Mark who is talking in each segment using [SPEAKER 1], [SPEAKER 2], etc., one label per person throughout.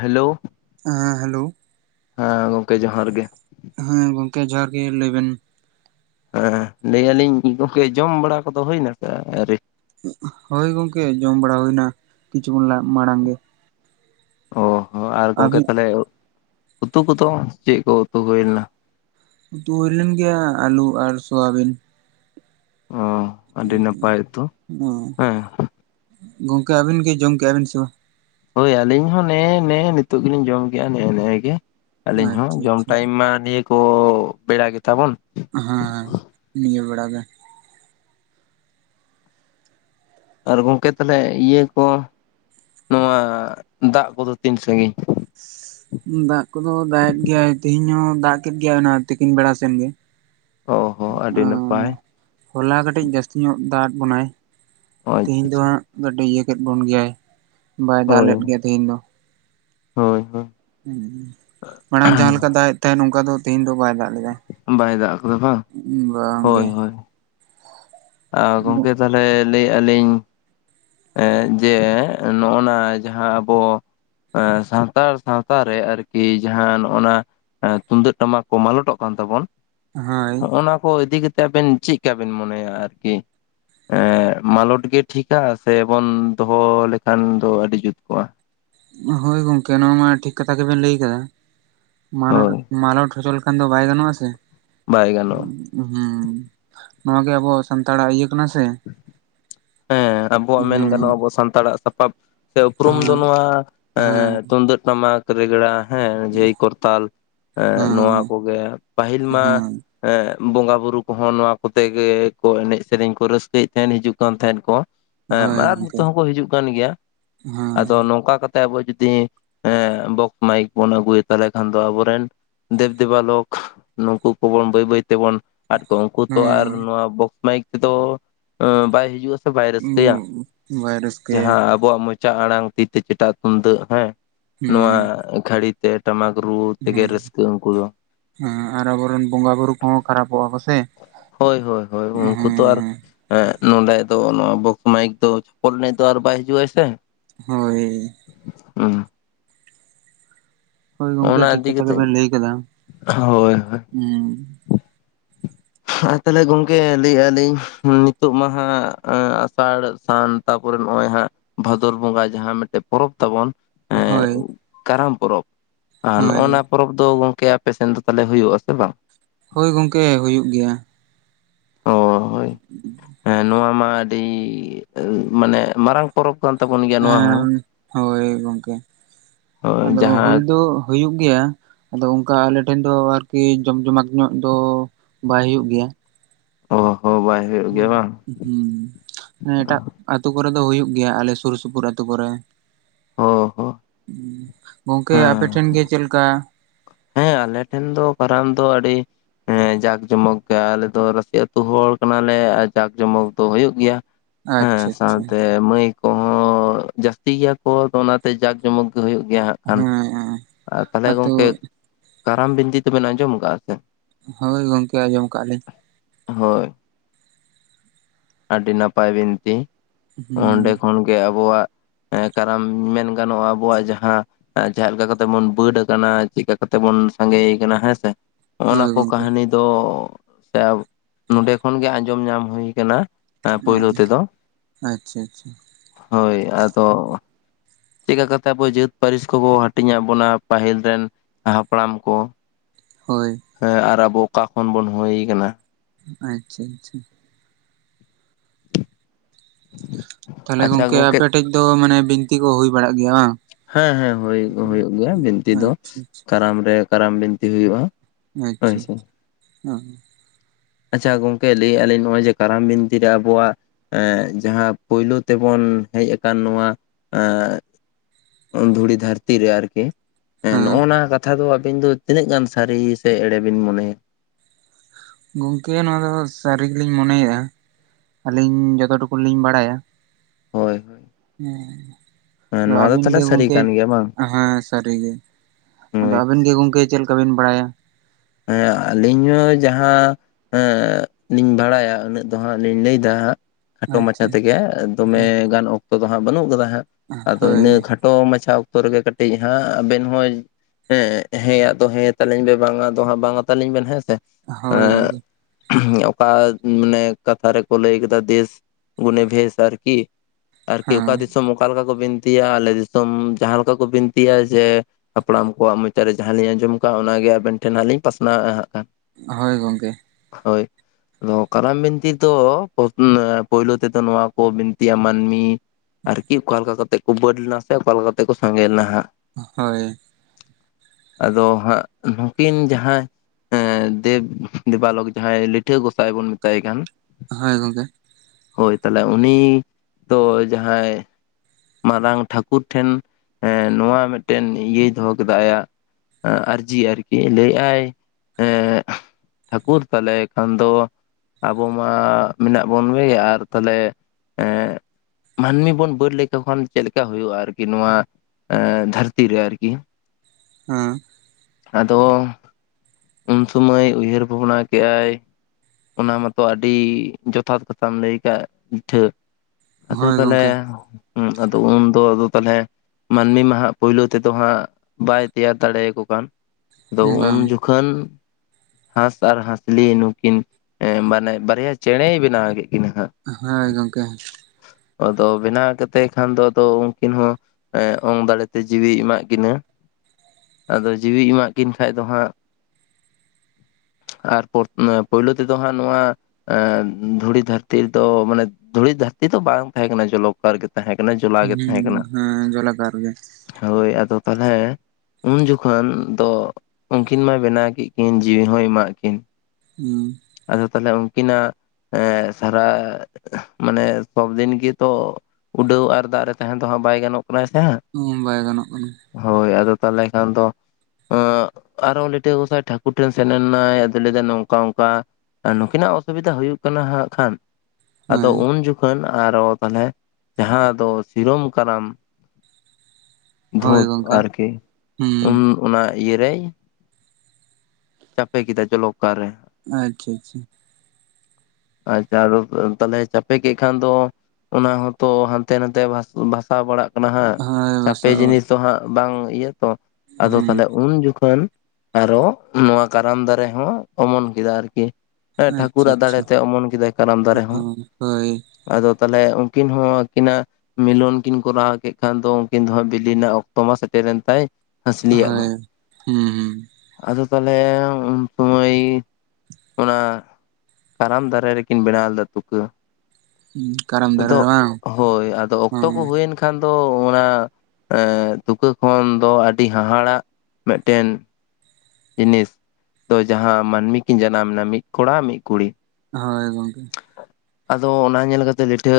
[SPEAKER 1] Hello
[SPEAKER 2] ᱦᱮᱸ hello
[SPEAKER 1] ᱦᱮᱸ ᱜᱚᱝᱠᱮ ᱡᱚᱦᱟᱨ ᱜᱮ᱾
[SPEAKER 2] ᱦᱮᱸ ᱜᱚᱝᱠᱮ ᱡᱚᱦᱟᱨ ᱜᱮᱤ ᱞᱟᱹᱭ ᱵᱮᱱ?
[SPEAKER 1] ᱦᱮᱸ ᱞᱟᱹᱭ ᱟᱹᱞᱤᱧ ᱜᱚᱝᱠᱮ ᱡᱚᱢ ᱵᱟᱲᱟ ᱠᱚᱫᱚ ᱦᱩᱭᱱᱟ ᱥᱮ ᱟᱣᱨᱤ?
[SPEAKER 2] ᱦᱳᱭ ᱜᱚᱝᱠᱮ ᱡᱚᱢ ᱵᱟᱲᱟ ᱦᱩᱭᱱᱟ ᱠᱤᱪᱷᱩᱚᱱ ᱞᱟ ᱢᱟᱲᱟᱝ ᱜᱮ᱾
[SPEAKER 1] ᱚ ᱦᱚ ᱟᱨ ᱜᱚᱝᱠᱮ
[SPEAKER 2] ᱟᱹᱵᱤᱱ
[SPEAKER 1] ᱛᱟᱦᱞᱮ ᱩᱛᱩ ᱠᱚᱫᱚ ᱪᱮᱜ ᱠᱚ ᱩᱛᱩ ᱦᱩᱭ ᱞᱮᱱᱟ?
[SPEAKER 2] ᱩᱛᱩ ᱦᱩᱭ ᱞᱮᱱ ᱜᱮᱭᱟ ᱟᱹᱞᱩ ᱟᱨ ᱥᱳᱣᱟᱵᱤᱱ᱾
[SPEAKER 1] ᱚ ᱟᱹᱰᱤ ᱱᱟᱯᱟᱭ ᱩᱛᱩ ᱦᱮᱸ᱾
[SPEAKER 2] ᱜᱚᱝᱠᱮ ᱟᱵᱤᱱ ᱜᱮ ᱡᱚᱢ ᱠᱮᱜᱼᱟ ᱵᱤᱱ ᱥᱮ ᱵᱟᱝ?
[SPEAKER 1] ᱦᱳᱭ ᱟᱹᱞᱤᱧ ᱦᱚᱸ ᱱᱮ-ᱱᱮ ᱱᱤᱛᱳ ᱜᱮᱞᱤᱧ ᱡᱚᱢ ᱠᱮᱜᱟ ᱱᱮᱜᱼᱮ ᱱᱮᱜᱼᱮ ᱜᱮ᱾ ᱟᱹᱞᱤᱧ ᱦᱚᱸ
[SPEAKER 2] ᱟᱪᱪᱷᱟ
[SPEAKER 1] ᱡᱚᱢ
[SPEAKER 2] ᱟᱪᱪᱷᱟ
[SPEAKER 1] ᱴᱟᱭᱤᱢ ᱢᱟ ᱱᱤᱭᱟᱹ ᱠᱚ ᱵᱮᱲᱟ ᱜᱮ ᱛᱟᱵᱚᱱ᱾
[SPEAKER 2] ᱦᱮᱸ ᱱᱤᱭᱟᱹ ᱵᱮᱲᱟ ᱫᱚ᱾
[SPEAKER 1] ᱟᱨ ᱜᱚᱝᱠᱮ ᱛᱟᱦᱞᱮ ᱤᱭᱟᱹ ᱠᱚ ᱱᱚᱣᱟ ᱫᱟᱜ ᱠᱚᱫᱚ ᱛᱤᱱ ᱥᱟᱺᱜᱤᱧ?
[SPEAKER 2] [inaudible] ᱫᱟᱜ ᱠᱚᱫᱚ ᱫᱟᱜ ᱮᱫ ᱜᱮᱭᱟᱭ ᱛᱮᱦᱤᱧ ᱦᱚᱸ ᱫᱟᱜ ᱠᱮᱫ ᱜᱮᱭᱟᱭ ᱚᱱᱟ ᱛᱤᱠᱤᱱ ᱵᱮᱲᱟ ᱥᱮᱱ ᱜᱮ᱾
[SPEAKER 1] ᱚ ᱦᱚᱸ ᱟᱹᱰᱤ
[SPEAKER 2] ᱚᱸ
[SPEAKER 1] ᱱᱟᱯᱟᱭ
[SPEAKER 2] ᱦᱚᱞᱟ ᱠᱟᱹᱴᱤᱡ ᱡᱟᱹᱥᱛᱤ ᱧᱚᱜ ᱫᱟᱜ ᱟᱫ ᱵᱚᱱᱟᱭ᱾
[SPEAKER 1] ᱚ ᱟᱪᱪᱷᱟ
[SPEAKER 2] ᱛᱮᱦᱤᱧ ᱫᱚ
[SPEAKER 1] ᱟᱪᱪᱷᱟ
[SPEAKER 2] ᱦᱟᱸᱜ ᱜᱟᱹᱰᱤ ᱤᱭᱟᱹ ᱠᱮᱫ ᱵᱚᱱ ᱜᱮᱭᱟᱭ, ᱵᱟᱭ ᱫᱟᱜ
[SPEAKER 1] ᱦᱳᱭ
[SPEAKER 2] ᱞᱮᱫ ᱜᱮᱭᱟ ᱛᱮᱦᱤᱧ ᱫᱚ᱾
[SPEAKER 1] ᱦᱳᱭ ᱦᱳᱭ
[SPEAKER 2] ᱦᱩᱸ ᱢᱟᱲᱟᱝ ᱡᱟᱦᱟᱸ ᱞᱮᱠᱟ ᱫᱟᱜ ᱮᱫ ᱛᱟᱦᱮᱸᱱ ᱱᱚᱝᱠᱟ ᱫᱚ ᱛᱮᱦᱤᱧ ᱫᱚ ᱵᱟᱭ ᱫᱟᱜ ᱞᱮᱫᱟ
[SPEAKER 1] ᱵᱟᱭ ᱫᱟᱜ ᱠᱟᱫᱟ ᱵᱟᱝ
[SPEAKER 2] ᱵᱟᱝ ᱜᱮ᱾
[SPEAKER 1] ᱟᱨ ᱜᱚᱢᱠᱮ ᱛᱟᱦᱞᱮ ᱞᱟᱹᱭᱮᱜ ᱟᱞᱤᱧ ᱮᱸ ᱡᱮ ᱱᱚᱜᱼᱱᱟ ᱡᱟᱦᱟᱸ ᱟᱵᱚ ᱮᱸ ᱥᱟᱱᱛᱟᱲ ᱥᱟᱶᱛᱟ ᱨᱮ ᱟᱨᱠᱤ ᱡᱟᱦᱟᱸ ᱱᱚᱜᱼᱱᱟ ᱦᱮᱸ ᱛᱩᱢᱫᱟᱹᱜ ᱴᱟᱢᱟᱠ ᱠᱚ ᱢᱟᱞᱚᱴᱚᱜ ᱠᱟᱱ ᱛᱟᱵᱚᱱ᱾
[SPEAKER 2] ᱦᱳᱭ
[SPEAKER 1] ᱦᱚᱸᱼᱚᱱᱟ ᱠᱚ ᱤᱫᱤ ᱠᱟᱛᱮ ᱟᱵᱮᱱ ᱪᱤᱜᱠᱟ ᱵᱮᱱ ᱢᱚᱱᱮᱭᱟ ᱟᱨᱠᱤ? ᱮᱸ ᱢᱟᱞᱚᱴ ᱜᱮ ᱴᱷᱤᱠᱟ? ᱥᱮ ᱵᱚᱱ ᱫᱚᱦᱚ ᱞᱮᱠᱷᱟᱱ ᱫᱚ ᱟᱹᱰᱤ ᱡᱩᱛ ᱠᱚᱜᱼᱟ?
[SPEAKER 2] ᱦᱳᱭ ᱜᱚᱝᱠᱮ ᱱᱚᱣᱟ ᱢᱟ ᱴᱷᱤᱠ ᱠᱟᱛᱷᱟ ᱜᱮᱵᱮᱱ ᱞᱟᱹᱭ ᱠᱟᱜᱼᱟ᱾ ᱢᱟᱱᱚᱴ
[SPEAKER 1] ᱦᱳᱭ
[SPEAKER 2] ᱢᱟᱞᱚᱴ ᱦᱚᱪᱚ ᱞᱮ ᱠᱷᱟᱱ ᱫᱚ ᱵᱟᱭ ᱜᱟᱱᱚᱜᱼᱟ ᱥᱮ,
[SPEAKER 1] ᱵᱟᱭ ᱜᱟᱱᱚᱜᱼᱟ
[SPEAKER 2] ᱩᱸ ᱦᱩᱸ ᱱᱚᱣᱟ ᱜᱮ ᱟᱵᱚ ᱥᱟᱱᱛᱟᱲᱟᱜ ᱤᱭᱟᱹ ᱠᱟᱱᱟ ᱥᱮ᱾
[SPEAKER 1] ᱮᱸ ᱟᱵᱚᱣᱟᱜ ᱢᱮᱱ
[SPEAKER 2] ᱦᱩᱸ
[SPEAKER 1] ᱜᱟᱱᱚᱜ ᱟᱵᱚ ᱥᱟᱱᱛᱟᱲᱟᱜ ᱥᱟᱯᱟᱵ᱾ ᱥᱮ ᱩᱯᱨᱩᱢ ᱫᱚ
[SPEAKER 2] ᱦᱮᱸ
[SPEAKER 1] ᱱᱚᱣᱟ
[SPEAKER 2] ᱦᱮᱸ
[SPEAKER 1] ᱮᱸ ᱛᱩᱢᱫᱟᱹᱜ, ᱴᱟᱢᱟᱠ, ᱨᱮᱜᱽᱲᱟ᱾ ᱦᱮᱸ, ᱡᱟᱹᱭ ᱠᱚᱨᱛᱟᱞ ᱮᱸ ᱱᱚᱣᱟ
[SPEAKER 2] ᱦᱮᱸ
[SPEAKER 1] ᱠᱚᱜᱮ ᱯᱟᱹᱦᱤᱞ ᱢᱟ
[SPEAKER 2] ᱦᱮᱸ
[SPEAKER 1] ᱮᱸ ᱵᱚᱸᱜᱟᱼᱵᱩᱨᱩ ᱠᱚᱦᱚᱸ ᱱᱚᱣᱟ ᱠᱚᱛᱮ ᱜᱮ ᱠᱚ ᱮᱱᱮᱡ ᱥᱮᱨᱮᱧ ᱠᱚ ᱨᱟᱹᱥᱠᱟᱹᱭᱮᱜ ᱛᱟᱦᱮᱱ ᱦᱤᱡᱩᱜ ᱠᱟᱱ ᱛᱟᱦᱮᱸᱫ ᱠᱚᱸ ᱟᱸ
[SPEAKER 2] ᱦᱳᱭ
[SPEAKER 1] ᱢᱟᱨ
[SPEAKER 2] ᱜᱚᱝᱠᱮ
[SPEAKER 1] ᱧᱤᱛᱚᱜ ᱦᱚᱸᱠᱚ ᱦᱤᱡᱩᱜ ᱠᱟᱱ ᱜᱮᱭᱟ,
[SPEAKER 2] ᱦᱮᱸ
[SPEAKER 1] ᱟᱫᱚ ᱱᱚᱝᱠᱟ ᱠᱟ ᱛᱮ ᱟᱵᱚ ᱡᱩᱫᱤ ᱮᱸ ᱵᱚᱠ ᱢᱟᱭᱤᱠ ᱵᱚᱱ ᱟᱹᱜᱩᱭᱟ ᱛᱟᱦᱚᱞᱮ ᱠᱷᱟᱱ ᱫᱚ ᱟᱵᱚ ᱨᱮᱱ ᱫᱮᱵ ᱫᱮᱵᱟ ᱞᱳᱠ ᱱᱩᱠᱩ ᱠᱚᱵᱚᱱ ᱵᱟᱹᱭᱼᱵᱟᱹᱭ ᱛᱮᱵᱚᱱ ᱟᱫ ᱠᱚ ᱩᱱᱠᱩ ᱛᱚ ᱟᱨ
[SPEAKER 2] ᱦᱮᱸ
[SPEAKER 1] ᱱᱚᱣᱟ ᱵᱚᱠᱥ ᱢᱟᱭᱤᱠ ᱛᱮᱫᱚ ᱮᱸ ᱵᱟᱭ ᱦᱤᱡᱩᱜᱼᱟ᱾ ᱵᱟᱭ ᱨᱟᱹᱥᱤᱭᱟ,
[SPEAKER 2] ᱵᱟᱭ ᱨᱟᱹᱥᱠᱟᱹᱭᱟ
[SPEAKER 1] ᱡᱟᱦᱟᱸ ᱟᱵ ᱵᱚᱣᱟᱜ ᱢᱚᱪᱟ ᱟᱲᱟᱝ ᱛᱤ ᱛᱮ ᱪᱮᱴᱟᱜ ᱛᱩᱢᱫᱟᱹᱜ ᱦᱮᱸ
[SPEAKER 2] ᱦᱩᱸ
[SPEAKER 1] ᱱᱚᱣᱟ ᱜᱷᱟᱹᱲᱤ ᱛᱮ ᱴᱟᱢᱟᱠ ᱨᱩ ᱛᱮᱜᱮ
[SPEAKER 2] ᱦᱮᱸ
[SPEAKER 1] ᱨᱟᱹᱥᱠᱟᱹ ᱩᱱᱠᱩ ᱫᱚ᱾
[SPEAKER 2] ᱦᱮᱸ ᱟᱨ ᱟᱵᱚᱨᱮᱱ ᱵᱚᱸᱜᱟᱼᱵᱩᱨᱩ ᱠᱚᱦᱚᱸ ᱠᱷᱟᱨᱟᱯᱚᱜᱼᱟ ᱠᱚ ᱥᱮ᱾
[SPEAKER 1] ᱦᱳᱭ, ᱦᱳᱭ, ᱦᱳᱭ, ᱩᱱᱠᱩ ᱛᱚ ᱟᱨ
[SPEAKER 2] ᱦᱮᱸ
[SPEAKER 1] ᱮᱸ ᱱᱚᱰᱮᱭ ᱫᱚ ᱱᱚᱣᱟ ᱵᱚᱠᱥ ᱢᱟᱭᱤᱠ ᱫᱚ ᱪᱷᱚᱯᱚᱞ ᱮᱱᱮᱡ ᱫᱚ ᱟᱨ ᱵᱟᱭ ᱦᱤᱡᱩᱜᱼᱟᱭ ᱥᱮ᱾
[SPEAKER 2] ᱦᱳᱭ᱾
[SPEAKER 1] ᱩᱸ᱾
[SPEAKER 2] ᱦᱳᱭ ᱜᱚᱝᱠᱮ
[SPEAKER 1] ᱚᱱᱟ
[SPEAKER 2] ᱴᱷᱤᱠ
[SPEAKER 1] ᱤᱫᱤ
[SPEAKER 2] ᱠᱟᱛᱷᱟ
[SPEAKER 1] ᱠᱟᱛᱮᱜ
[SPEAKER 2] ᱜᱮᱵᱮᱱ ᱞᱟᱹᱭ ᱠᱟᱫᱟ,
[SPEAKER 1] ᱦᱳᱭ ᱦᱳᱭ
[SPEAKER 2] ᱦᱩᱸ᱾
[SPEAKER 1] ᱦᱟᱸᱼᱟᱭ ᱛᱟᱞᱮ ᱜᱚᱝᱠᱮ ᱞᱟᱹᱭᱼᱮ ᱟᱹᱞᱤᱧ ᱱᱤᱛᱳᱜ ᱢᱟ ᱦᱟᱜ ᱟᱸ ᱟᱥᱟᱲ ᱥᱟᱱ ᱛᱟᱯᱚᱨᱮ ᱱᱚᱜᱼᱚᱭ ᱦᱟᱸᱜ ᱵᱷᱟᱫᱚᱨ ᱵᱚᱸᱜᱟ ᱡᱟᱦᱟᱸ ᱢᱮᱴᱮᱜ ᱯᱚᱨᱚᱵᱽ ᱛᱟᱵᱚᱱ ᱮᱸ
[SPEAKER 2] ᱦᱳᱭ᱾
[SPEAKER 1] ᱠᱟᱨᱟᱢ ᱯᱚᱨᱚᱵᱽ, ᱟᱸ ᱱᱚᱜᱼᱚ
[SPEAKER 2] ᱦᱳᱭ
[SPEAKER 1] ᱱᱟ ᱯᱚᱨᱚᱵᱽ ᱫᱚ ᱜᱚᱢᱠᱮ ᱟᱯᱮ ᱥᱮᱱ ᱫᱚ ᱛᱟᱦᱚᱞᱮ ᱦᱩᱭᱩᱜ ᱟᱥᱮ ᱵᱟᱝ?
[SPEAKER 2] ᱦᱳᱭ ᱜᱚᱢᱠᱮ, ᱦᱩᱭᱩᱜ ᱜᱮᱭᱟ᱾
[SPEAKER 1] ᱚ ᱦᱳᱭᱸ ᱦᱮᱸ ᱱᱚᱣᱟ ᱢᱟ ᱟᱹᱰᱤ ᱢᱟᱱᱮ ᱢᱟᱨᱟᱝ ᱯᱚᱨᱚᱵᱽ ᱠᱟᱱ ᱛᱟᱵᱚᱱ ᱜᱮᱭᱟ ᱱᱚᱣᱟ ᱦᱚᱸ
[SPEAKER 2] ᱮᱸ ᱦᱳᱭ ᱜᱚᱝᱠᱮ᱾
[SPEAKER 1] ᱦᱳᱭ
[SPEAKER 2] ᱟᱫᱚ ᱦᱳᱭ
[SPEAKER 1] ᱡᱟᱦᱟᱸ
[SPEAKER 2] ᱫᱚ ᱦᱩᱭᱩᱜ ᱜᱮᱭᱟ᱾ ᱟᱫᱚ ᱚᱝᱠᱟ ᱟᱞᱮ ᱴᱷᱮᱱ ᱫᱚ ᱟᱨᱠᱤ ᱡᱚᱢᱡᱚᱢᱟᱴ ᱧᱚᱜ ᱫᱚ ᱵᱟᱭ ᱦᱩᱭᱩᱜ ᱜᱮᱭᱟ᱾
[SPEAKER 1] ᱚ ᱦᱚ ᱵᱟᱭ ᱦᱩᱭᱩᱜ
[SPEAKER 2] ᱦᱩᱸ
[SPEAKER 1] ᱜᱮᱭᱟ ᱵᱟᱝ
[SPEAKER 2] ᱦᱩᱸ ᱮᱴᱟᱜ ᱟᱛᱳ ᱠᱚᱨᱮ ᱫᱚ ᱦᱩᱭᱩᱜ ᱜᱮᱭᱟ, ᱟᱞᱮ ᱥᱳᱨ ᱥᱩᱯᱩᱨ ᱟᱛᱳ ᱠᱚᱨᱮ᱾
[SPEAKER 1] ᱳ ᱦᱳ᱾
[SPEAKER 2] ᱩᱸ ᱜᱚᱝᱠᱮ ᱟᱯᱮᱴᱷᱮᱱ ᱜᱮ ᱪᱮᱞᱠᱟ?
[SPEAKER 1] ᱦᱮᱸ, ᱟᱞᱮ ᱴᱷᱮᱱ ᱫᱚ ᱠᱟᱨᱟᱢ ᱫᱚ ᱟᱹᱰᱤ ᱦᱮᱸ ᱡᱟᱸᱠᱼᱡᱚᱢᱚᱠ ᱜᱮ ᱟᱞᱮ ᱫᱚ ᱨᱟᱥᱤ ᱟᱹᱛᱳ ᱦᱚᱲ ᱠᱟᱱᱟᱞᱮ ᱟ ᱡᱟᱠᱼᱡᱚᱢᱚᱠ ᱫᱚ ᱦᱳᱭᱳᱜ ᱜᱮᱭᱟ᱾ ᱦᱮᱸ,
[SPEAKER 2] ᱟᱪᱪᱷᱟ ᱟᱪᱪᱷᱟ
[SPEAKER 1] ᱥᱟᱶᱛᱮ ᱢᱟᱹᱭ ᱠᱚᱦᱚᱸ ᱡᱟᱹᱥᱛᱤ ᱜᱮᱭᱟ ᱠᱚ ᱛᱚ ᱚᱱᱟᱛᱮ ᱡᱟᱠᱼᱡᱚᱢᱚᱠ ᱜᱮ ᱦᱳᱭᱳᱜ ᱜᱮᱭᱟ ᱦᱟᱸᱜ ᱠᱷᱟᱱ᱾
[SPEAKER 2] [inaudible]
[SPEAKER 1] ᱟᱨ ᱛᱟᱦᱚᱞᱮ
[SPEAKER 2] ᱟᱛᱳ
[SPEAKER 1] ᱜᱚᱝᱠᱮ ᱠᱟᱨᱟᱢ ᱵᱤᱱᱛᱤ ᱫᱚᱵᱮᱱ ᱟᱸᱡᱚᱢ ᱠᱟᱜᱼᱟ ᱥᱮ?
[SPEAKER 2] ᱦᱳᱭ ᱜᱚᱝᱠᱮ ᱟᱸᱡᱚᱢ ᱠᱟᱜᱼᱟ ᱞᱤᱧ᱾
[SPEAKER 1] ᱦᱳᱭ᱾ ᱟᱹᱰᱤ ᱱᱟᱯᱟᱭ ᱵᱤᱱᱛᱤ,
[SPEAKER 2] ᱦᱩᱸ
[SPEAKER 1] ᱚᱸᱰᱮ ᱠᱷᱚᱱ ᱜᱮ ᱟᱵᱚᱣᱟᱜ ᱮᱸ ᱠᱟᱨᱟᱢ ᱢᱮᱱ ᱜᱟᱱᱚᱜᱼᱟ ᱟᱵᱚᱣᱟᱜ ᱡᱟᱦᱟᱸ ᱟᱸ ᱡᱟᱦᱟᱸ ᱞᱮᱠᱟ ᱠᱟᱛᱮ ᱵᱚᱱ ᱵᱟᱹᱰ ᱟᱠᱟᱱᱟ, ᱪᱮᱜᱠᱟ ᱠᱟᱛᱮ ᱵᱚᱱ ᱥᱟᱸᱜᱮᱭ ᱠᱟᱱᱟ? ᱦᱮᱸ ᱥᱮ᱾ ᱦᱚᱸᱜᱼᱚ ᱱᱟ
[SPEAKER 2] ᱦᱳᱭ
[SPEAKER 1] ᱠᱚ
[SPEAKER 2] ᱜᱚᱝᱠᱮ
[SPEAKER 1] ᱠᱟᱹᱦᱤᱱᱤ ᱫᱚ ᱥᱮ ᱱᱚᱸᱰᱮ ᱠᱷᱚᱱᱜᱮ ᱟᱸᱧᱡᱚᱢ ᱧᱟᱢ ᱦᱩᱭ ᱠᱟᱱᱟ᱾ ᱦᱮᱸ ᱯᱳᱭᱞᱳ ᱛᱮᱫᱚ,
[SPEAKER 2] ᱟᱪᱪᱷᱟ ᱟᱪᱪᱷᱟ
[SPEAKER 1] ᱦᱳᱭ ᱟᱫᱚ ᱪᱮᱜᱠᱟ ᱠᱟᱛᱮ ᱟᱵᱚ ᱡᱟᱹᱛ ᱯᱟᱹᱨᱤᱥ ᱠᱚᱵᱚ ᱦᱟᱹᱴᱤᱧᱟᱜ ᱵᱚᱱ ᱯᱟᱹᱦᱤᱞ ᱨᱮᱱ ᱦᱟᱯᱲᱟᱢ ᱠᱚ?
[SPEAKER 2] ᱦᱳᱭ
[SPEAKER 1] ᱦᱮᱸ ᱟᱨ ᱟᱵᱚ ᱚᱠᱟ ᱠᱷᱚᱱ ᱵᱚᱱ ᱦᱳ ᱠᱟᱱᱟ᱾
[SPEAKER 2] ᱟᱪᱪᱷᱟ ᱟᱪᱪᱷᱟ᱾ ᱛᱟᱦᱞᱮ
[SPEAKER 1] ᱟᱪᱪᱷᱟ
[SPEAKER 2] ᱜᱚᱢᱠᱮ
[SPEAKER 1] ᱜᱚᱝᱠᱮ
[SPEAKER 2] ᱟᱯᱮ ᱴᱷᱮᱡ ᱫᱚ ᱢᱟᱱᱮ ᱵᱤᱱᱛᱤ ᱠᱚ ᱦᱩᱭ ᱵᱟᱲᱟᱜ ᱜᱮᱭᱟ?
[SPEAKER 1] ᱦᱮᱸ ᱦᱮᱸ ᱦᱩᱠᱚ ᱦᱩᱭᱩᱜ ᱜᱮᱭᱟ᱾ ᱵᱤᱱᱛᱤ ᱫᱚ
[SPEAKER 2] ᱟᱪᱪᱷᱟ ᱟᱪᱪᱷᱟ
[SPEAKER 1] ᱠᱟᱨᱟᱢ ᱨᱮ ᱠᱟᱨᱟᱢ ᱵᱤᱱᱛᱤ ᱦᱩᱭᱩᱜᱼᱟ᱾ ᱦᱳᱭ
[SPEAKER 2] ᱟᱪᱪᱷᱟ ᱟᱪᱪᱷᱟ
[SPEAKER 1] ᱥᱮ
[SPEAKER 2] ᱦᱚᱸ᱾
[SPEAKER 1] ᱟᱪᱪᱷᱟ ᱜᱚᱢᱠᱮ ᱞᱟᱹᱭᱮᱜᱼᱟ ᱤᱧ ᱱᱚᱜᱼᱚᱭ ᱡᱮ ᱠᱟᱨᱟᱢ ᱵᱤᱱᱛᱤ ᱨᱮ ᱟᱵᱚᱣᱟᱜ ᱡᱟᱦᱟᱸ ᱯᱳᱭᱞᱳ ᱛᱮᱵᱚᱱ ᱦᱮᱡ ᱟᱠᱟᱱ ᱱᱚᱣᱟ [unintelligible] ᱫᱷᱩᱲᱤ ᱫᱷᱟᱹᱨᱛᱤ ᱨᱮ ᱟᱨᱠᱤ ᱮᱸ
[SPEAKER 2] ᱦᱮᱸ
[SPEAKER 1] ᱱᱚᱜᱼᱚ ᱱᱟ ᱠᱷᱟᱛ ᱠᱟᱛᱷᱟ ᱫᱚ ᱟᱹᱵᱤᱱ ᱫᱚ ᱛᱤᱱᱟᱹᱜ ᱜᱟᱱ ᱥᱟᱹᱨᱤ ᱥᱮ ᱮᱲᱮ ᱵᱤᱱ ᱢᱚᱱᱮᱭᱟ?
[SPEAKER 2] ᱜᱚᱢᱠᱮ ᱱᱚᱣᱟ ᱫᱚ ᱥᱟᱹᱨᱤ ᱜᱮᱞᱤᱧ ᱢᱚᱱᱮᱫᱼᱟ, ᱟᱹᱞᱤᱧ ᱡᱚᱛᱚ ᱴᱩᱠᱩ ᱞᱤᱧ ᱵᱟᱲᱟᱭᱟ᱾
[SPEAKER 1] ᱦᱳᱭ ᱦᱳᱭ
[SPEAKER 2] ᱦᱮᱸ ᱟ
[SPEAKER 1] ᱱᱚᱣᱟ ᱫᱚ
[SPEAKER 2] ᱟᱹᱵᱤᱱ
[SPEAKER 1] ᱛᱟᱦᱚᱞᱮ
[SPEAKER 2] ᱜᱮ
[SPEAKER 1] ᱥᱟᱹᱨᱤ
[SPEAKER 2] ᱜᱚᱝᱠᱮ
[SPEAKER 1] ᱠᱟᱱ ᱜᱮᱭᱟ ᱵᱟᱝ
[SPEAKER 2] ᱦᱮᱸ ᱥᱟᱹᱨᱤᱜᱮ ᱟᱫᱚ
[SPEAKER 1] ᱦᱳᱭ
[SPEAKER 2] ᱟᱹᱵᱤᱱ ᱜᱮ ᱜᱚᱝᱠᱮ ᱪᱮᱫ ᱞᱮᱠᱟ ᱵᱤᱱ ᱵᱟᱲᱟᱭᱟ?
[SPEAKER 1] ᱦᱮᱸ ᱟᱹᱞᱤᱧ ᱦᱚᱸ ᱡᱟᱦᱟᱸ ᱦᱮᱸ ᱞᱤᱧ ᱵᱷᱟᱲᱟᱭᱟ, ᱩᱱᱟᱹᱜ ᱫᱚ ᱦᱟᱸᱜ ᱞᱤᱧ ᱞᱟᱹᱭ ᱮᱫᱟ ᱦᱟᱸᱜ᱾ ᱠᱷᱟᱴᱚ ᱢᱟᱪᱷᱟ
[SPEAKER 2] ᱟᱪᱪᱷᱟ
[SPEAKER 1] ᱛᱮᱜᱮ, ᱫᱚᱢᱮ ᱜᱟᱱ ᱚᱠᱛᱚ ᱫᱚ ᱦᱟᱸᱜ ᱵᱟᱹᱱᱩᱜ ᱠᱟᱫᱟ ᱦᱟᱸᱜ, ᱟᱫᱚ
[SPEAKER 2] ᱦᱳᱭ
[SPEAKER 1] ᱤᱱᱟᱹ ᱠᱷᱟᱴ ᱛᱚ ᱢᱟᱪᱷᱟ ᱚᱠᱛᱚ ᱨᱮᱜᱮ ᱠᱟᱹᱴᱤᱡ ᱦᱟᱸᱜ ᱟᱵᱮᱱ ᱦᱚᱸᱭ ᱦᱮᱸᱭᱟᱜ ᱫᱚ ᱦᱮᱸ ᱛᱟᱞᱤᱧ ᱵᱮᱱ ᱵᱟᱝ ᱟ ᱛᱚ ᱦᱟᱜ ᱵᱟᱝᱼᱟ ᱛᱟᱞᱤᱧ ᱵᱮᱱ ᱦᱸ ᱥᱮ
[SPEAKER 2] ᱦᱳᱭ ᱜᱚᱢᱠᱮ᱾
[SPEAKER 1] ᱚᱠᱟ ᱢᱟᱱᱮ ᱠᱟᱛᱷᱟ ᱨᱮᱠᱚ ᱞᱟᱹᱭ ᱠᱟᱫᱟ ᱫᱮᱥ ᱜᱩᱱᱮ ᱵᱷᱮᱥ ᱟᱨᱠᱤ ᱟᱨᱠᱤ ᱚᱠᱟ
[SPEAKER 2] ᱦᱮᱸ
[SPEAKER 1] ᱫᱤᱥᱚᱢ ᱚᱠᱟ ᱞᱮᱠᱟ ᱠᱚ ᱵᱤᱱᱛᱤᱭᱟ? ᱟᱞᱮ ᱫᱤᱥᱚᱢ ᱡᱟᱦᱟᱸ ᱞᱮᱠᱟ ᱠᱚ ᱵᱤᱱᱛᱤᱭᱟ ᱡᱮ ᱦᱟᱯᱲᱟᱢ ᱠᱚᱣᱟᱜ ᱢᱚᱪᱟ ᱨᱮᱸ ᱡᱟᱦᱟᱸ ᱞᱤᱧ ᱟᱸᱡᱚᱢ ᱠᱟᱜᱼᱟ, ᱚᱱᱟᱜᱮ ᱟᱵᱮᱱ ᱴᱷᱮᱱ ᱦᱟᱜ ᱞᱤᱧ ᱯᱟᱥᱱᱟᱣᱼᱟ ᱦᱟᱸᱜ᱾
[SPEAKER 2] ᱦᱳᱭ ᱜᱚᱢᱠᱮ᱾
[SPEAKER 1] ᱦᱳᱭ ᱱᱚ ᱠᱟᱨᱟᱢ ᱵᱤᱱᱛᱤ ᱫᱚ-ᱚ [unintelligible] ᱯᱳᱭᱞᱳ ᱛᱮᱫᱚ, ᱱᱚᱣᱟ ᱠᱚ ᱵᱤᱱᱛᱤᱭᱟ ᱢᱟᱹᱱᱢᱤ ᱟᱨᱠᱤ ᱚᱠᱟ ᱞᱮᱠᱟ ᱠᱟᱛᱮ ᱠᱚ ᱵᱟᱹᱰ ᱞᱮᱱᱟ ᱥᱮ ᱚᱠᱟ ᱞᱮᱠᱟ ᱠᱟᱛᱮ ᱠᱚ ᱥᱟᱸᱜᱮ ᱞᱮᱱᱟ ᱦᱟᱸᱜ?
[SPEAKER 2] ᱦᱳᱭ
[SPEAKER 1] ᱟᱫᱚ ᱦᱟᱜ ᱱᱩᱠᱤᱱ ᱡᱟᱦᱟᱸᱭ ᱮ-ᱮ ᱫᱮᱵᱽ ᱫᱮᱵᱟᱞᱳᱠ ᱡᱟᱦᱟᱸᱭ ᱞᱤᱴᱷᱟᱹ ᱜᱚᱸᱥᱟᱭ ᱵᱚᱱ ᱢᱮᱛᱟᱭ ᱠᱟᱱ
[SPEAKER 2] ᱦᱳᱭ ᱜᱚᱢᱠᱮᱺ
[SPEAKER 1] ᱦᱳᱭ ᱛᱟᱦᱚᱞᱮ ᱩᱱᱤ ᱫᱚ ᱡᱟᱦᱟᱸᱭ ᱢᱟᱨᱟᱝ ᱴᱷᱟᱠᱩᱨ ᱴᱷᱮᱱ ᱱᱚᱣᱟ ᱢᱤᱫᱴᱮᱱ ᱤᱭᱟᱹᱭ ᱫᱚᱦᱚ ᱠᱮᱫᱟ ᱟᱭᱟᱜ ᱟ ᱟᱨᱡᱤ ᱟᱨᱠᱤ ᱪᱮᱫ ᱞᱟᱹᱭᱮᱜᱟᱭ ᱮ ᱴᱷᱟᱹᱠᱩᱨ ᱛᱟᱞᱮ ᱠᱷᱟᱱ ᱫᱚ ᱟᱵᱚ ᱢᱟ ᱢᱮᱱᱟᱜ ᱵᱚᱱ ᱜᱮ ᱟᱨ ᱛᱟᱦᱚᱞᱮ ᱢᱟᱹᱱᱢᱤ ᱵᱚᱱ ᱵᱟᱹᱰ ᱞᱮᱠᱚ ᱠᱷᱟᱱ ᱪᱮᱫ ᱞᱮᱠᱟ ᱦᱩᱭᱩᱜᱼᱟ, ᱟᱨᱠᱤ! ᱱᱚᱣᱟ ᱫᱷᱟᱹᱨᱛᱤ ᱨᱮ ᱟᱨᱠᱤ
[SPEAKER 2] ᱦᱮᱸ
[SPEAKER 1] ᱟᱫᱚ ᱩᱱ ᱥᱚᱢᱚᱹᱭ ᱩᱭᱦᱟᱹᱨ ᱵᱷᱟᱵᱽᱱᱟ ᱠᱮᱼᱟᱭ ᱚᱱᱟ ᱢᱟᱛᱚ ᱟᱹᱰᱤ ᱡᱚᱛᱷᱟᱛ ᱠᱟᱛᱷᱟᱢ ᱞᱟᱹᱭ ᱟᱠᱟᱫ ᱞᱤᱴᱷᱟᱹ᱾ ᱟᱫᱚ
[SPEAKER 2] ᱦᱳᱭ
[SPEAKER 1] ᱛᱟᱦᱚᱞᱮ
[SPEAKER 2] ᱜᱚᱝᱠᱮ
[SPEAKER 1] ᱟᱫᱚ ᱩᱱ ᱫᱚ ᱟᱫᱚ ᱛᱟᱦᱚᱞᱮ ᱢᱟᱹᱱᱢᱤ ᱢᱟ ᱦᱟᱸᱜ ᱯᱳᱭᱞᱳ ᱛᱮᱫᱚ ᱦᱟᱸᱜ ᱵᱟᱭ ᱛᱮᱭᱟᱨ ᱫᱟᱲᱮᱭ ᱟᱠᱚ ᱠᱟᱱ, ᱟᱫᱚ ᱩᱱ
[SPEAKER 2] ᱵᱟᱝ
[SPEAKER 1] ᱡᱚᱠᱷᱚᱱ ᱦᱟᱸᱥ ᱟᱨ ᱦᱟᱸᱥᱞᱤ ᱱᱩᱠᱤᱱ ᱦᱮᱸ ᱢᱟᱱᱮ ᱵᱟᱨᱭᱟ ᱪᱮᱬᱮᱭ ᱵᱮᱱᱟᱣ ᱠᱮᱫ ᱠᱤᱱᱟᱹ ᱦᱟᱸᱜ᱾
[SPEAKER 2] ᱦᱮ ᱜᱚᱢᱠᱮ᱾
[SPEAKER 1] ᱟᱫᱚ ᱵᱮᱱᱟᱣ ᱠᱟᱛᱮ ᱠᱷᱟᱱ ᱫᱚ ᱟᱫᱚ ᱩᱱᱠᱤᱱ ᱦᱚᱸ ᱚᱝ ᱫᱟᱲᱮ ᱛᱮ ᱡᱤᱣᱤ ᱮᱢᱟᱜ ᱠᱤᱱᱟᱹ᱾ ᱟᱫᱚ ᱡᱤᱣᱤᱭ ᱮᱢᱟᱜ ᱠᱤᱱ ᱠᱷᱟᱱ ᱫᱚ ᱦᱟᱸᱜ ᱟᱨ ᱯᱚᱨ ᱯᱳᱭᱞᱳ ᱛᱮᱫᱚ ᱦᱟᱸᱜ ᱱᱚᱣᱟ ᱫᱷᱩᱲᱤ ᱫᱷᱟᱹᱨᱛᱤ ᱨᱮᱫᱚ ᱢᱟᱱᱮ ᱫᱷᱩᱲᱤ ᱫᱷᱟᱹᱨᱛᱤ ᱫᱚ ᱵᱟᱝ ᱛᱟᱦᱮᱸ ᱠᱟᱱᱟ ᱡᱚᱞᱚᱠᱟᱨ ᱜᱮ ᱛᱟᱦᱮᱸ ᱠᱟᱱᱟ ᱡᱚᱞᱟ ᱜᱮ
[SPEAKER 2] ᱦᱩᱸ
[SPEAKER 1] ᱛᱟᱦᱮᱸ ᱠᱟᱱᱟ᱾
[SPEAKER 2] ᱦᱮᱸ ᱡᱚᱞᱟᱠᱟᱨ ᱜᱮ
[SPEAKER 1] ᱦᱳᱭ ᱟᱫᱚ ᱛᱟᱦᱚᱞᱮ ᱩᱱ ᱡᱚᱠᱷᱚᱱ ᱫᱚ ᱩᱱᱠᱤᱱ ᱢᱟᱭ ᱵᱮᱱᱟᱣ ᱠᱮᱫ ᱠᱤᱱ ᱡᱤᱣᱤ ᱦᱚᱸᱭ ᱮᱢᱟᱜᱫ ᱠᱤᱱ
[SPEAKER 2] ᱦᱩᱸ
[SPEAKER 1] ᱟᱫᱚ ᱛᱟᱦᱚᱞᱮ ᱩᱱᱠᱤᱱᱟᱜ ᱮ ᱥᱟᱨᱟ ᱢᱟᱱᱮ ᱥᱚᱵᱽᱫᱤᱱ ᱜᱮᱛᱚ ᱩᱰᱟᱹᱣ ᱟᱨ ᱫᱟᱜ ᱨᱮ ᱛᱟᱦᱮ ᱫᱚ ᱦᱟᱸᱜ ᱵᱟᱭ ᱜᱟᱱᱚᱜ ᱠᱟᱱᱟ ᱥᱮ ᱦᱟᱸᱜ
[SPEAKER 2] ᱦᱩᱸ ᱵᱟᱭ ᱜᱟᱱᱚᱜ ᱠᱟᱱᱟ᱾
[SPEAKER 1] ᱦᱳᱭ ᱟᱫᱚ ᱛᱟᱦᱚᱞᱮ ᱠᱷᱟᱱ ᱫᱚ ᱟᱨᱦᱚᱸ ᱞᱤᱴᱟᱹ ᱜᱚᱸᱥᱟᱭ ᱴᱷᱟᱹᱠᱩᱨ ᱴᱷᱮᱱ ᱥᱮᱱ ᱞᱮᱱᱟᱭ ᱟᱫᱚᱭ ᱞᱟᱹᱭᱫᱟ ᱱᱚᱝᱠᱟ ᱚᱝ ᱠᱟ ᱱᱩᱠᱤᱱᱟᱜ ᱚᱥᱩᱵᱤᱫᱟ ᱦᱩᱭᱩᱜ ᱠᱟᱱᱟ ᱦᱟᱸᱜ ᱠᱷᱟᱱ ᱟᱫᱚ
[SPEAKER 2] ᱦᱳᱭ
[SPEAKER 1] ᱩᱱ ᱡᱚᱠᱷ ᱠᱷᱚᱱ ᱟᱨᱚ ᱛᱟᱦᱚᱞᱮ ᱡᱟᱦᱟᱸ ᱫᱚ ᱥᱤᱨᱚᱢ ᱠᱟᱨᱟᱢ
[SPEAKER 2] ᱦᱳᱭ
[SPEAKER 1] ᱫᱷᱩᱸᱛ
[SPEAKER 2] ᱜᱚᱝᱠᱮ
[SPEAKER 1] ᱟᱨᱠᱤ
[SPEAKER 2] ᱦᱩᱸ
[SPEAKER 1] ᱩᱱ ᱚᱱᱟ ᱤᱭᱟᱹ ᱨᱮᱭ ᱪᱟᱯᱮ ᱠᱮᱫᱟ ᱡᱚᱞᱚᱠᱟᱨ ᱨᱮ
[SPEAKER 2] ᱟᱪᱪᱷᱟ ᱟᱪᱪᱷᱟ
[SPEAKER 1] ᱟᱪᱪᱷᱟ ᱛᱟᱦᱚᱞᱮ ᱪᱟᱯᱮ ᱠᱮᱫ ᱠᱷᱟᱱ ᱫᱚ ᱚᱱᱟ ᱦᱚᱸᱛᱚ ᱦᱟᱱᱛᱮ ᱱᱟᱛᱮ ᱵᱷᱟᱥᱟᱣ ᱯᱟᱲᱟᱜ ᱠᱟᱱᱟ ᱦᱟᱸᱜ
[SPEAKER 2] ᱦᱳᱭ
[SPEAKER 1] ᱪᱟᱯᱮ
[SPEAKER 2] ᱵᱟᱥᱟ ᱚᱲᱟᱜ
[SPEAKER 1] ᱡᱤᱱᱤᱥ ᱛᱚ ᱦᱟᱸᱜ ᱵᱟᱝ ᱤᱭᱟᱹ ᱛᱚ ᱟᱫᱚ
[SPEAKER 2] ᱦᱩᱸ
[SPEAKER 1] ᱛᱟᱦᱚᱞᱮ ᱩᱱ ᱡᱚᱠᱷᱚᱱ ᱟᱨᱦᱚᱸ ᱱᱚᱣᱟ ᱠᱟᱨᱟᱢ ᱫᱟᱨᱮ ᱦᱚᱸ ᱚᱢᱚᱱ ᱠᱮᱫᱟ ᱟᱨᱠᱤ ᱦᱮᱸ
[SPEAKER 2] ᱟᱪᱪᱷᱟ
[SPEAKER 1] ᱴᱷᱟᱹᱠᱩᱨᱟᱜ ᱫᱟᱲᱮ
[SPEAKER 2] ᱟᱪᱪᱷᱟ
[SPEAKER 1] ᱛᱮ ᱚᱢᱚᱱ ᱠᱮᱫᱟᱭ ᱠᱟᱨᱟᱢ ᱫᱟᱨᱮ ᱦᱚᱸ ᱟᱫᱚ ᱛᱟᱦᱚᱞᱮ ᱩᱱᱠᱤᱱ ᱦᱚᱸ ᱟᱹᱠᱤᱱᱟᱜ ᱢᱤᱞᱚᱱ ᱠᱤᱱ ᱠᱚᱨᱟᱣ ᱠᱮᱫ ᱠᱷᱟᱱ ᱫᱚ ᱩᱱᱠᱤᱱ ᱫᱚ ᱦᱟᱸᱜ ᱵᱤᱞᱤ ᱨᱮᱱᱟᱜ ᱚᱠᱛᱚ ᱢᱟ ᱥᱮᱴᱮᱨᱨᱮᱱ ᱛᱟᱭ ᱦᱟᱹᱥᱞᱤᱭᱟᱜ ᱢᱟ
[SPEAKER 2] ᱦᱳᱭ ᱦᱩᱸ
[SPEAKER 1] ᱾ ᱟᱫᱚ ᱛᱟᱦᱚᱞᱮ ᱩᱱ ᱥᱩᱢᱚᱭ
[SPEAKER 2] [inaudible]
[SPEAKER 1] ᱚᱱᱟ ᱠᱟᱨᱟᱢ ᱫᱟᱨᱮ ᱨᱮᱠᱤᱱ ᱵᱮᱱᱟᱣ ᱞᱮᱫᱟ ᱛᱩᱠᱟᱹ
[SPEAKER 2] ᱦᱩᱸ ᱠᱟᱨᱟᱢ ᱫᱟᱨᱮ
[SPEAKER 1] ᱟᱫᱚ
[SPEAKER 2] ᱨᱮ ᱵᱟᱝ
[SPEAKER 1] ᱦᱳᱭ ᱟᱫᱚ ᱚᱠᱛᱚ
[SPEAKER 2] ᱦᱚᱸ
[SPEAKER 1] ᱠᱚ ᱦᱩᱭᱮᱱ ᱠᱷᱟᱱ ᱮᱠᱷᱟᱱ ᱫᱚ ᱚᱱᱟ ᱛᱩᱠᱟᱹ ᱠᱷᱚᱱ ᱫᱚ ᱟᱹᱰᱤ ᱦᱟᱦᱟᱲᱟᱜ ᱢᱤᱫᱴᱮᱱ ᱡᱤᱱᱤᱥ ᱫᱚ ᱡᱟᱦᱟᱸ ᱢᱟᱹᱱᱢᱤ ᱠᱤᱱ ᱡᱟᱱᱟᱢ ᱮᱱᱟ ᱢᱤᱫ ᱠᱚᱲᱟ ᱢᱤᱫ ᱠᱩᱲᱤ
[SPEAKER 2] ᱦᱳᱭ ᱜᱚᱢᱠᱮ
[SPEAKER 1] ᱟᱫᱚ ᱚᱱᱟ ᱧᱮᱞ ᱠᱟᱛᱮᱫ ᱞᱤᱴᱷᱟᱹ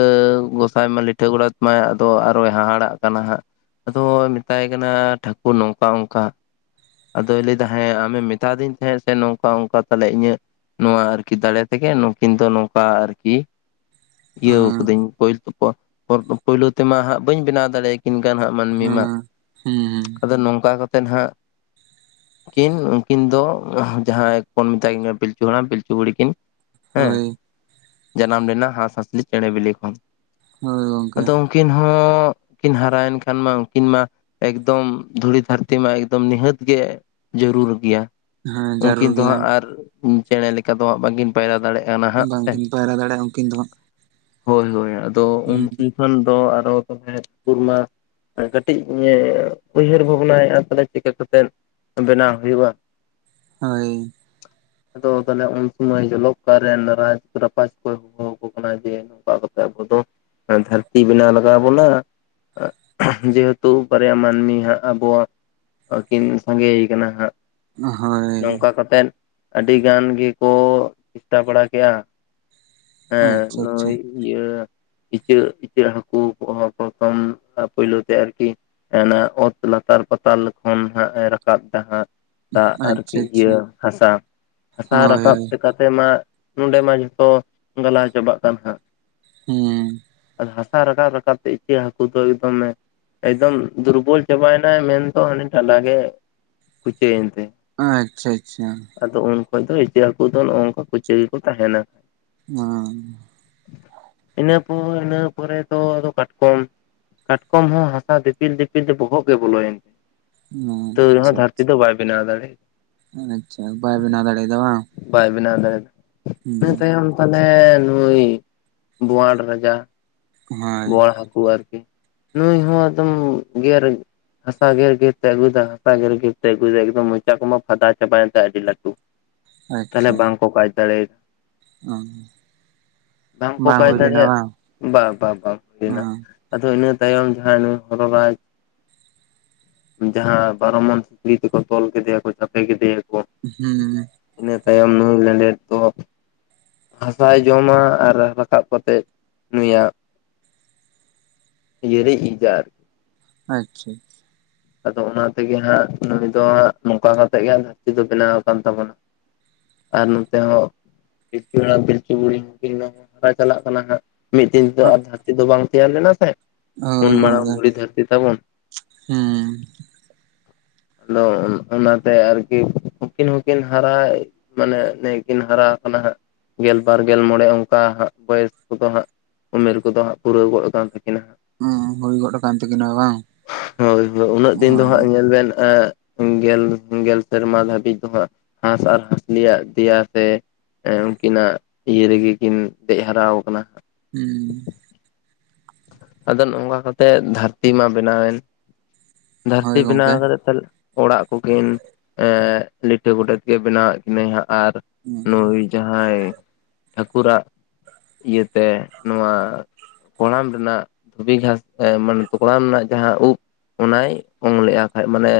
[SPEAKER 1] ᱜᱚᱸᱥᱟᱭ ᱢᱟᱭ ᱞᱤᱴᱷᱟᱹ ᱜᱳᱰᱮᱛ ᱢᱟᱭ ᱟᱫᱚ ᱟᱨᱚᱭ ᱦᱟᱦᱟᱲᱟᱜ ᱠᱟᱱᱟ ᱦᱟᱸᱜ᱾ ᱟᱫᱚ ᱢᱮᱛᱟᱭ ᱠᱟᱱᱟ ᱴᱷᱟᱠᱩᱨ ᱱᱚᱝᱠᱟ ᱚᱝᱠᱟ ᱟᱫᱚᱭ ᱞᱟᱹᱭᱫᱟ ᱦᱮᱸ ᱟᱢᱮᱢ ᱢᱮᱛᱟ ᱫᱤᱧ ᱛᱟᱦᱮᱸᱫ ᱥᱮ ᱱᱚᱝᱠᱟ ᱚᱝᱠᱟ ᱛᱟᱦᱚᱞᱮ ᱤᱧᱟᱹᱜ ᱱᱚᱣᱟ ᱟᱨᱠᱤ ᱫᱟᱲᱮ ᱛᱮᱜᱮ ᱱᱩᱠᱤᱱ ᱫᱚ ᱱᱚᱝᱠᱟ ᱟᱨᱠᱤᱼᱼ ᱤᱭᱟᱹᱣ
[SPEAKER 2] ᱦᱚᱸ
[SPEAKER 1] ᱠᱟᱹᱫᱟᱹᱧ [unintelligible] ᱯᱳᱭᱞᱳ ᱛᱮᱢᱟ ᱦᱟᱸᱜ ᱵᱟᱹᱧ ᱵᱮᱱᱟᱣ ᱫᱟᱲᱮ ᱟᱹᱠᱤᱱᱠᱟᱱ ᱦᱟᱸᱜ ᱢᱟᱹᱱᱢᱤ ᱢᱟ,
[SPEAKER 2] ᱦᱚᱸ ᱦᱩᱸ ᱦᱩᱸ
[SPEAKER 1] ᱟᱫᱚ ᱱᱚᱝᱠᱟ ᱠᱟᱛᱮ ᱦᱟᱸᱜ᱾ ᱠᱤᱱ ᱩᱱᱠᱤᱱ ᱫᱚ ᱡᱟᱦᱟᱸᱭ ᱵᱚᱱ ᱢᱮᱛᱟ ᱠᱤᱱᱟ ᱯᱤᱞᱪᱩ ᱦᱟᱲᱟᱢ, ᱯᱤᱞᱪᱩ ᱵᱩᱲᱦᱤ ᱠᱤᱱ ᱦᱮᱸ
[SPEAKER 2] ᱦᱳᱭ
[SPEAKER 1] ᱡᱟᱱᱟᱢ ᱞᱮᱱᱟ ᱦᱟᱸᱥᱼᱦᱟᱸᱥᱞᱤ ᱪᱮᱬᱮ ᱵᱤᱞᱤ ᱠᱷᱚᱱ
[SPEAKER 2] ᱦᱳᱭ ᱜᱚᱝᱠᱮ
[SPEAKER 1] ᱟᱫᱚ ᱩᱱᱠᱤᱱ ᱦᱚᱸ ᱠᱤᱱ ᱦᱟᱨᱟᱭᱮᱱ ᱠᱷᱟᱱ ᱢᱟ ᱩᱱᱠᱤᱱ ᱢᱟ᱾ ᱮᱠᱫᱚᱢ ᱫᱷᱩᱲᱤ ᱫᱷᱟᱹᱨᱛᱤ ᱢᱟ, ᱮᱠᱫᱚᱢ ᱱᱤᱦᱟᱹᱛ ᱜᱮ ᱡᱟᱹᱨᱩᱲ ᱜᱮᱭᱟ᱾
[SPEAKER 2] ᱦᱮᱸ
[SPEAKER 1] ᱩᱱᱠᱤᱱ
[SPEAKER 2] ᱡᱟᱹᱨᱩᱲ
[SPEAKER 1] ᱫᱚ
[SPEAKER 2] ᱜᱮᱭᱟ
[SPEAKER 1] ᱦᱟᱸᱜ ᱟᱨ ᱪᱮᱬᱮ ᱞᱮᱠᱟ ᱫᱚ ᱦᱟᱸᱜ ᱵᱟᱹᱠᱤᱱ ᱯᱟᱭᱨᱟ ᱫᱟᱲᱮᱭᱟᱜᱼᱟ ᱦᱟᱸᱜ ᱥᱮ
[SPEAKER 2] ᱵᱟᱝᱠᱤᱱ ᱯᱟᱭᱨᱟ ᱫᱟᱲᱮᱭᱟᱜᱼᱟ ᱩᱱᱠᱤᱱ ᱫᱚ
[SPEAKER 1] ᱦᱳᱭ ᱦᱳᱭ ᱟᱫᱚ
[SPEAKER 2] ᱦᱟᱸᱜ
[SPEAKER 1] ᱩᱱᱠᱩᱠᱷᱚᱱ [unintelligible] ᱫᱚ ᱟᱨᱚ [unintelligible] ᱴᱩᱨ ᱢᱟ ᱠᱟᱹᱴᱤᱡ ᱩᱭᱦᱟᱹᱨ ᱵᱷᱟᱵᱽᱱᱟᱭᱮᱫᱼᱟ ᱛᱟᱦᱞᱮ ᱪᱤᱠᱟᱹ ᱠᱟᱛᱮᱫ ᱵᱮᱱᱟᱣ ᱦᱩᱭᱩᱜᱼᱟ᱾
[SPEAKER 2] ᱦᱳᱭ
[SPEAKER 1] ᱟᱫᱚ ᱛᱟᱦᱚᱞᱮ ᱩᱱ ᱥᱚᱢᱚᱭ ᱡᱚᱞᱚᱠᱠᱟᱨ ᱨᱮᱱ ᱨᱟᱡᱽ, ᱨᱟᱯᱟᱡᱽ ᱠᱚᱭ ᱦᱚᱦᱚ ᱟᱠᱚ ᱠᱟᱱᱟ ᱡᱮ, ᱚᱱᱠᱟ ᱠᱟᱛᱮ ᱟᱵᱚ ᱫᱚ ᱫᱷᱟᱹᱨᱛᱤ ᱵᱮᱱᱟᱣ ᱞᱟᱜᱟᱣ ᱵᱚᱱᱟ᱾ [unintelligible] ᱡᱮᱦᱮᱛᱩ ᱵᱟᱨᱭᱟ ᱢᱟᱹᱱᱢᱤ ᱦᱟᱸᱜ ᱟᱵᱚ ᱠᱤᱱ ᱥᱟᱸᱜᱮ ᱠᱟᱱᱟ ᱦᱟᱸᱜ,
[SPEAKER 2] ᱦᱳᱭ
[SPEAKER 1] ᱱᱚᱝᱠᱟ ᱠᱟᱛᱮᱫ ᱟᱹᱰᱤ ᱜᱟᱱ ᱜᱮᱠᱚ ᱪᱮᱥᱴᱟ ᱵᱟᱲᱟ ᱠᱮᱜᱼᱟ ᱦᱮᱸ
[SPEAKER 2] ᱟᱪᱪᱷᱟ ᱟᱪᱪᱷᱟ
[SPEAKER 1] ᱱᱩᱭ ᱤᱭᱟᱹ ᱤᱪᱟᱹᱜ ᱤᱪᱟᱹᱜ ᱦᱟᱹᱠᱩ ᱯᱨᱚᱛᱷᱚᱢ [unintelligible] ᱯᱩᱭᱞᱳ ᱛᱮ ᱟᱨᱠᱤ [unintelligible] ᱚᱛ ᱞᱟᱛᱟᱨ ᱯᱟᱛᱟᱞ ᱠᱷᱚᱱ ᱦᱟᱸᱜ ᱮ ᱨᱟᱠᱟᱵ ᱫᱟ ᱦᱟᱸᱜ᱾ ᱫᱟᱜ ᱟᱨᱠᱤ
[SPEAKER 2] ᱟᱪᱪᱷᱟ ᱟᱪᱪᱷᱟ
[SPEAKER 1] ᱤᱭᱟᱹ ᱦᱟᱥᱟ ᱦᱟᱥᱟ
[SPEAKER 2] ᱦᱳᱭ
[SPEAKER 1] ᱨᱟᱠᱟᱵ
[SPEAKER 2] ᱦᱳᱭ
[SPEAKER 1] ᱞᱮᱠᱟ ᱥᱮ ᱢᱟ ᱱᱚᱰᱮ ᱢᱟ ᱡᱷᱚᱛᱚ ᱜᱟᱞᱟ ᱪᱟᱵᱟᱜ ᱠᱟᱱ ᱦᱟᱸᱜ᱾
[SPEAKER 2] ᱦᱮᱸ
[SPEAKER 1] ᱦᱟᱥᱟ ᱨᱟᱠᱟᱵ ᱨᱟᱠᱟᱵ ᱛᱮ ᱤᱪᱟᱹᱜ ᱦᱟᱹᱠᱩ ᱫᱚ ᱮᱠᱫᱚᱢᱮ ᱮᱠᱫᱚᱢ ᱫᱩᱨᱵᱚᱞ ᱪᱟᱵᱟᱭᱮᱱᱟᱭ ᱢᱮᱱᱫᱚ ᱦᱟᱱ ᱴᱟᱞᱟ ᱜᱮ [unintelligible] ᱛᱮ
[SPEAKER 2] ᱟᱪᱪᱷᱟ ᱟᱪᱪᱷᱟ
[SPEAKER 1] ᱟᱫᱚ ᱩᱱᱠᱷᱚᱡ ᱫᱚ ᱤᱪᱟᱹᱜ ᱦᱟᱹᱠᱩ ᱫᱚ ᱱᱚᱜ ᱱᱚᱝᱠᱟ ᱠᱩᱪᱟᱹ ᱜᱮᱠᱚ ᱛᱟᱦᱮᱱᱟ᱾
[SPEAKER 2] [unintelligible]
[SPEAKER 1] ᱤᱱᱟᱹ ᱯᱚᱨ ᱤᱱᱟᱹ ᱯᱚᱨᱮ ᱫᱚ ᱟᱫᱚ ᱠᱟᱴᱠᱚᱢ ᱠᱟᱴᱠᱚᱢ ᱦᱚᱸ ᱦᱟᱥᱟ ᱫᱤᱯᱤᱞ ᱫᱤᱯᱤᱞ ᱫᱚ ᱵᱚᱦᱚᱜ ᱜᱮ ᱵᱚᱞᱚᱭᱮᱱ ᱛᱟᱹᱣ
[SPEAKER 2] ᱟᱪᱪᱷᱟ
[SPEAKER 1] ᱨᱮᱦᱚᱸ ᱫᱷᱟᱹᱨᱛᱤ ᱫᱚ ᱵᱟᱭ ᱵᱮᱱᱟᱣ ᱫᱟᱲᱮᱭ
[SPEAKER 2] ᱟᱪᱪᱷᱟ ᱵᱟᱭ ᱵᱮᱱᱟᱣ ᱫᱟᱲᱮᱭᱟᱫᱟ ᱵᱟᱝ᱾
[SPEAKER 1] ᱵᱟᱭ ᱵᱮᱱᱟᱣ ᱫᱟᱲᱮᱭᱟᱫᱟ,
[SPEAKER 2] ᱦᱩᱸ
[SPEAKER 1] ᱤᱱᱟᱹ ᱛᱟᱭᱚᱢ ᱢᱟᱱᱮ ᱱᱩᱭ ᱵᱳᱣᱟᱲ ᱨᱟᱡᱟ᱾
[SPEAKER 2] ᱦᱳᱭ
[SPEAKER 1] ᱵᱳᱣᱟᱲ [unintelligible] ᱦᱟᱹᱠᱩ ᱟᱨᱠᱤ᱾ ᱱᱩᱭ ᱦᱚᱸ ᱮᱠᱫᱚᱢ ᱜᱮᱨ ᱦᱟᱥᱟ ᱜᱮᱨ ᱜᱮᱨᱛᱮ ᱟᱹᱜᱩᱮᱫᱟ᱾ ᱦᱟᱥᱟ ᱜᱮᱨ ᱜᱮᱨ ᱛᱮᱭ ᱟᱹᱜᱩᱭ ᱮᱫᱟ ᱮᱠᱫᱚᱢ ᱢᱚᱪᱟ ᱠᱚᱢᱟ ᱯᱷᱟᱫᱟ ᱪᱟᱵᱟᱭᱮᱱ ᱛᱟᱭᱟ ᱟᱹᱰᱤ ᱞᱟᱹᱴᱩ ᱾ ᱛᱟᱦᱚᱞᱮ
[SPEAKER 2] ᱟᱪᱪᱷᱟ
[SPEAKER 1] ᱵᱟᱝᱠᱚ ᱠᱟᱡᱽ ᱫᱟᱲᱮᱭ
[SPEAKER 2] ᱚ [inaudible]
[SPEAKER 1] ᱵᱟᱝᱠᱚ
[SPEAKER 2] ᱵᱟᱝ
[SPEAKER 1] ᱠᱟᱭ
[SPEAKER 2] ᱦᱩᱭ
[SPEAKER 1] [unintelligible]
[SPEAKER 2] ᱞᱮᱱᱟ
[SPEAKER 1] ᱫᱟᱲᱮᱭᱟᱜ
[SPEAKER 2] ᱵᱟᱝ
[SPEAKER 1] ᱵᱟ ᱵᱟᱝ ᱵᱟᱝ ᱦᱩᱭᱱᱟ᱾
[SPEAKER 2] ᱦᱩᱸ
[SPEAKER 1] ᱟᱫᱚ ᱤᱱᱟᱹ ᱛᱟᱭᱚᱢ ᱡᱟᱦᱟᱸ ᱱᱩᱭ ᱦᱚᱨᱚ ᱨᱟᱡᱽ [unintelligible] ᱡᱟᱦᱟᱸ ᱵᱟᱨᱚ ᱢᱚᱱ ᱥᱤᱠᱲᱤ ᱛᱮᱠᱚ ᱛᱚᱞ ᱠᱮᱫᱮᱭᱟᱠᱚ ᱪᱷᱟᱯᱮ ᱠᱮᱫᱮᱭᱟ ᱠᱚ
[SPEAKER 2] ᱦᱮᱸ
[SPEAKER 1] ᱤᱱᱟᱹ ᱛᱟᱭᱚᱢ ᱱᱩᱭ ᱞᱮᱸᱰᱮᱫ ᱠᱚ [unintelligible] ᱦᱟᱥᱟᱭ ᱡᱚᱢᱟ ᱟᱨ ᱨᱟᱠᱟᱵ ᱠᱟᱛᱮᱫ ᱱᱩᱭᱟᱜ [unintelligible]
[SPEAKER 2] ᱟᱪᱪᱷᱟ
[SPEAKER 1] ᱟᱫᱚ ᱚᱱᱟ ᱛᱮᱜᱮ ᱦᱟᱸᱜ ᱱᱩᱭ ᱫᱚ ᱦᱟᱸᱜ ᱱᱚᱝᱠᱟ ᱠᱟᱛᱮᱜ ᱜᱮ ᱫᱷᱟᱹᱨᱛᱤ ᱫᱚ ᱵᱮᱱᱟᱣ ᱟᱠᱟᱱ ᱛᱟᱵᱚᱱᱟ᱾ ᱟᱨ ᱱᱚᱛᱮ ᱦᱚᱸ ᱯᱤᱞᱪᱩ ᱦᱟᱲᱟᱢ ᱯᱤᱞᱪᱩ ᱵᱩᱲᱦᱤ ᱦᱩᱸᱠᱤᱱ ᱦᱟᱨᱟ ᱪᱟᱞᱟᱜ ᱠᱟᱱᱟ ᱦᱟᱸᱜ᱾ ᱢᱤᱫ ᱫᱤᱱ ᱛᱮ ᱟᱨ ᱫᱷᱟᱹᱨᱛᱤ ᱫᱚ ᱵᱟᱝ ᱛᱮᱭᱟᱨ ᱞᱮᱱᱟ ᱥᱮ᱾
[SPEAKER 2] ᱦᱳᱭ
[SPEAKER 1] ᱩᱱ ᱢᱟᱨᱟᱝ
[SPEAKER 2] ᱜᱚᱝᱠᱮ
[SPEAKER 1] ᱫᱷᱩᱲᱤ ᱫᱷᱟᱹᱨᱛᱤ ᱛᱟᱵᱚᱱ
[SPEAKER 2] ᱦᱩᱸ᱾
[SPEAKER 1] ᱟᱫᱚ ᱚᱱᱟᱛᱮ ᱟᱨᱠᱤ ᱩᱱᱠᱤᱱ ᱦᱚᱸᱠᱤᱱ ᱦᱟᱨᱟᱭ ᱢᱟᱱᱮ ᱱᱮ ᱠᱤᱱ ᱦᱟᱨᱟ ᱟᱠᱟᱱᱟ ᱦᱟᱸᱜ᱾ ᱜᱮᱞ ᱵᱟᱨ ᱜᱮᱞ ᱢᱚᱬᱮ ᱚᱱᱠᱟ ᱦᱟᱸᱜ ᱵᱚᱭᱮᱥ ᱠᱚᱫᱚ ᱦᱟᱸᱜ᱾ ᱩᱢᱮᱨ ᱠᱚᱫᱚ ᱦᱟᱸᱜ ᱯᱩᱨᱟᱹᱣ ᱜᱚᱫ ᱛᱟᱹᱠᱤᱱᱟ
[SPEAKER 2] ᱦᱩᱸ ᱦᱩᱭ ᱜᱚᱫ ᱟᱠᱟᱱ ᱛᱟᱹᱠᱤᱧᱟ ᱵᱟᱝ᱾
[SPEAKER 1] ᱟᱫᱚ ᱩᱱᱟᱹᱜ ᱫᱤᱱ ᱫᱚ
[SPEAKER 2] ᱦᱳᱭ
[SPEAKER 1] ᱦᱟᱸᱜ ᱧᱮᱞ ᱵᱮᱱ ᱮᱸ [unintelligible] ᱜᱮᱞ ᱜᱮᱞ ᱥᱮᱨᱢᱟ ᱫᱷᱟᱹᱵᱤᱡ ᱫᱚ ᱦᱟᱸᱜ ᱦᱟᱸᱥ ᱟᱨ ᱦᱟᱸᱥᱞᱤ ᱫᱮᱭᱟ ᱛᱮ ᱩᱱᱠᱤᱱᱟᱜ ᱤᱭᱟᱹ ᱨᱮᱜᱮ ᱠᱤᱱ ᱫᱮᱡ ᱦᱟᱨᱟ ᱟᱠᱟᱱᱟ᱾
[SPEAKER 2] ᱦᱩᱸ
[SPEAKER 1] ᱟᱫᱚ ᱱᱚᱝᱠᱟ ᱠᱟᱛᱮᱜ ᱫᱷᱟᱹᱨᱛᱤ ᱢᱟ ᱵᱮᱱᱟᱣᱮᱱ
[SPEAKER 2] ᱦᱳᱭ
[SPEAKER 1] ᱫᱷᱟᱹᱨᱛᱤ ᱵᱮᱱᱟᱣ
[SPEAKER 2] ᱜᱚᱝᱠᱮ
[SPEAKER 1] ᱠᱟᱛᱮ ᱛᱟᱦᱚᱞᱮ ᱚᱲᱟᱜ ᱠᱚᱠᱤᱱ ᱮ ᱞᱤᱴᱟᱹ ᱜᱚᱰᱮᱛ ᱜᱮᱭ ᱵᱮᱱᱟᱣᱟᱫ ᱠᱤᱱᱟᱹ ᱦᱟᱸᱜ ᱟᱨ ᱱᱩᱭ ᱡᱟᱦᱟᱸᱭ ᱴᱷᱟᱹᱠᱩᱨᱟᱜ ᱤᱭᱟᱹᱛᱮ ᱱᱚᱣᱟ ᱠᱚᱲᱟᱢ ᱨᱮᱱᱟᱜ ᱫᱷᱩᱵᱤ ᱜᱷᱟᱸᱥ ᱛᱮ ᱠᱚᱲᱟᱢ ᱨᱮᱱᱟᱜ ᱡᱟᱦᱟᱸ ᱩᱵ ᱚᱱᱟᱭ ᱚᱝ ᱞᱮᱼᱟ ᱠᱷᱟᱡ ᱢᱟᱱᱮ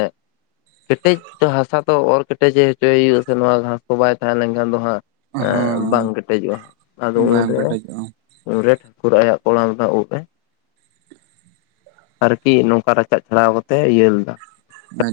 [SPEAKER 1] ᱠᱮᱴᱮᱡ ᱫᱚ ᱦᱟᱥᱟ ᱛᱚ ᱚᱨ ᱠᱮᱴᱮᱡᱮ ᱦᱚᱪᱚᱭᱮ ᱦᱩᱭᱩᱜᱼᱟ ᱥᱮ ᱱᱚᱣᱟ ᱜᱷᱟᱸᱥ ᱠᱚ ᱵᱟᱭ ᱛᱟᱦᱮᱸ ᱞᱮᱱᱠᱷᱟᱱ ᱫᱚ ᱦᱟᱸᱜ ᱮ ᱵᱟᱝ
[SPEAKER 2] ᱦᱳᱭ
[SPEAKER 1] ᱠᱮᱴᱮᱡᱚᱜᱼᱟ ᱟᱫᱚ
[SPEAKER 2] ᱵᱟᱝ
[SPEAKER 1] ᱩᱱᱨᱮ
[SPEAKER 2] ᱠᱮᱴᱮᱡᱚᱜᱼᱟ
[SPEAKER 1] ᱩᱱᱨᱮ ᱴᱷᱟᱹᱠᱩᱨ ᱟᱭᱟᱜ ᱠᱚᱲᱟᱢ ᱨᱮᱱᱟᱜ ᱩᱵ ᱮ ᱟᱨᱠᱤ ᱱᱚᱝᱠᱟ ᱨᱟᱪᱟᱜ ᱪᱷᱟᱲᱟᱣ ᱠᱟᱛᱮ ᱤᱭᱟᱹ ᱞᱮᱫᱟ
[SPEAKER 2] [unintelligible]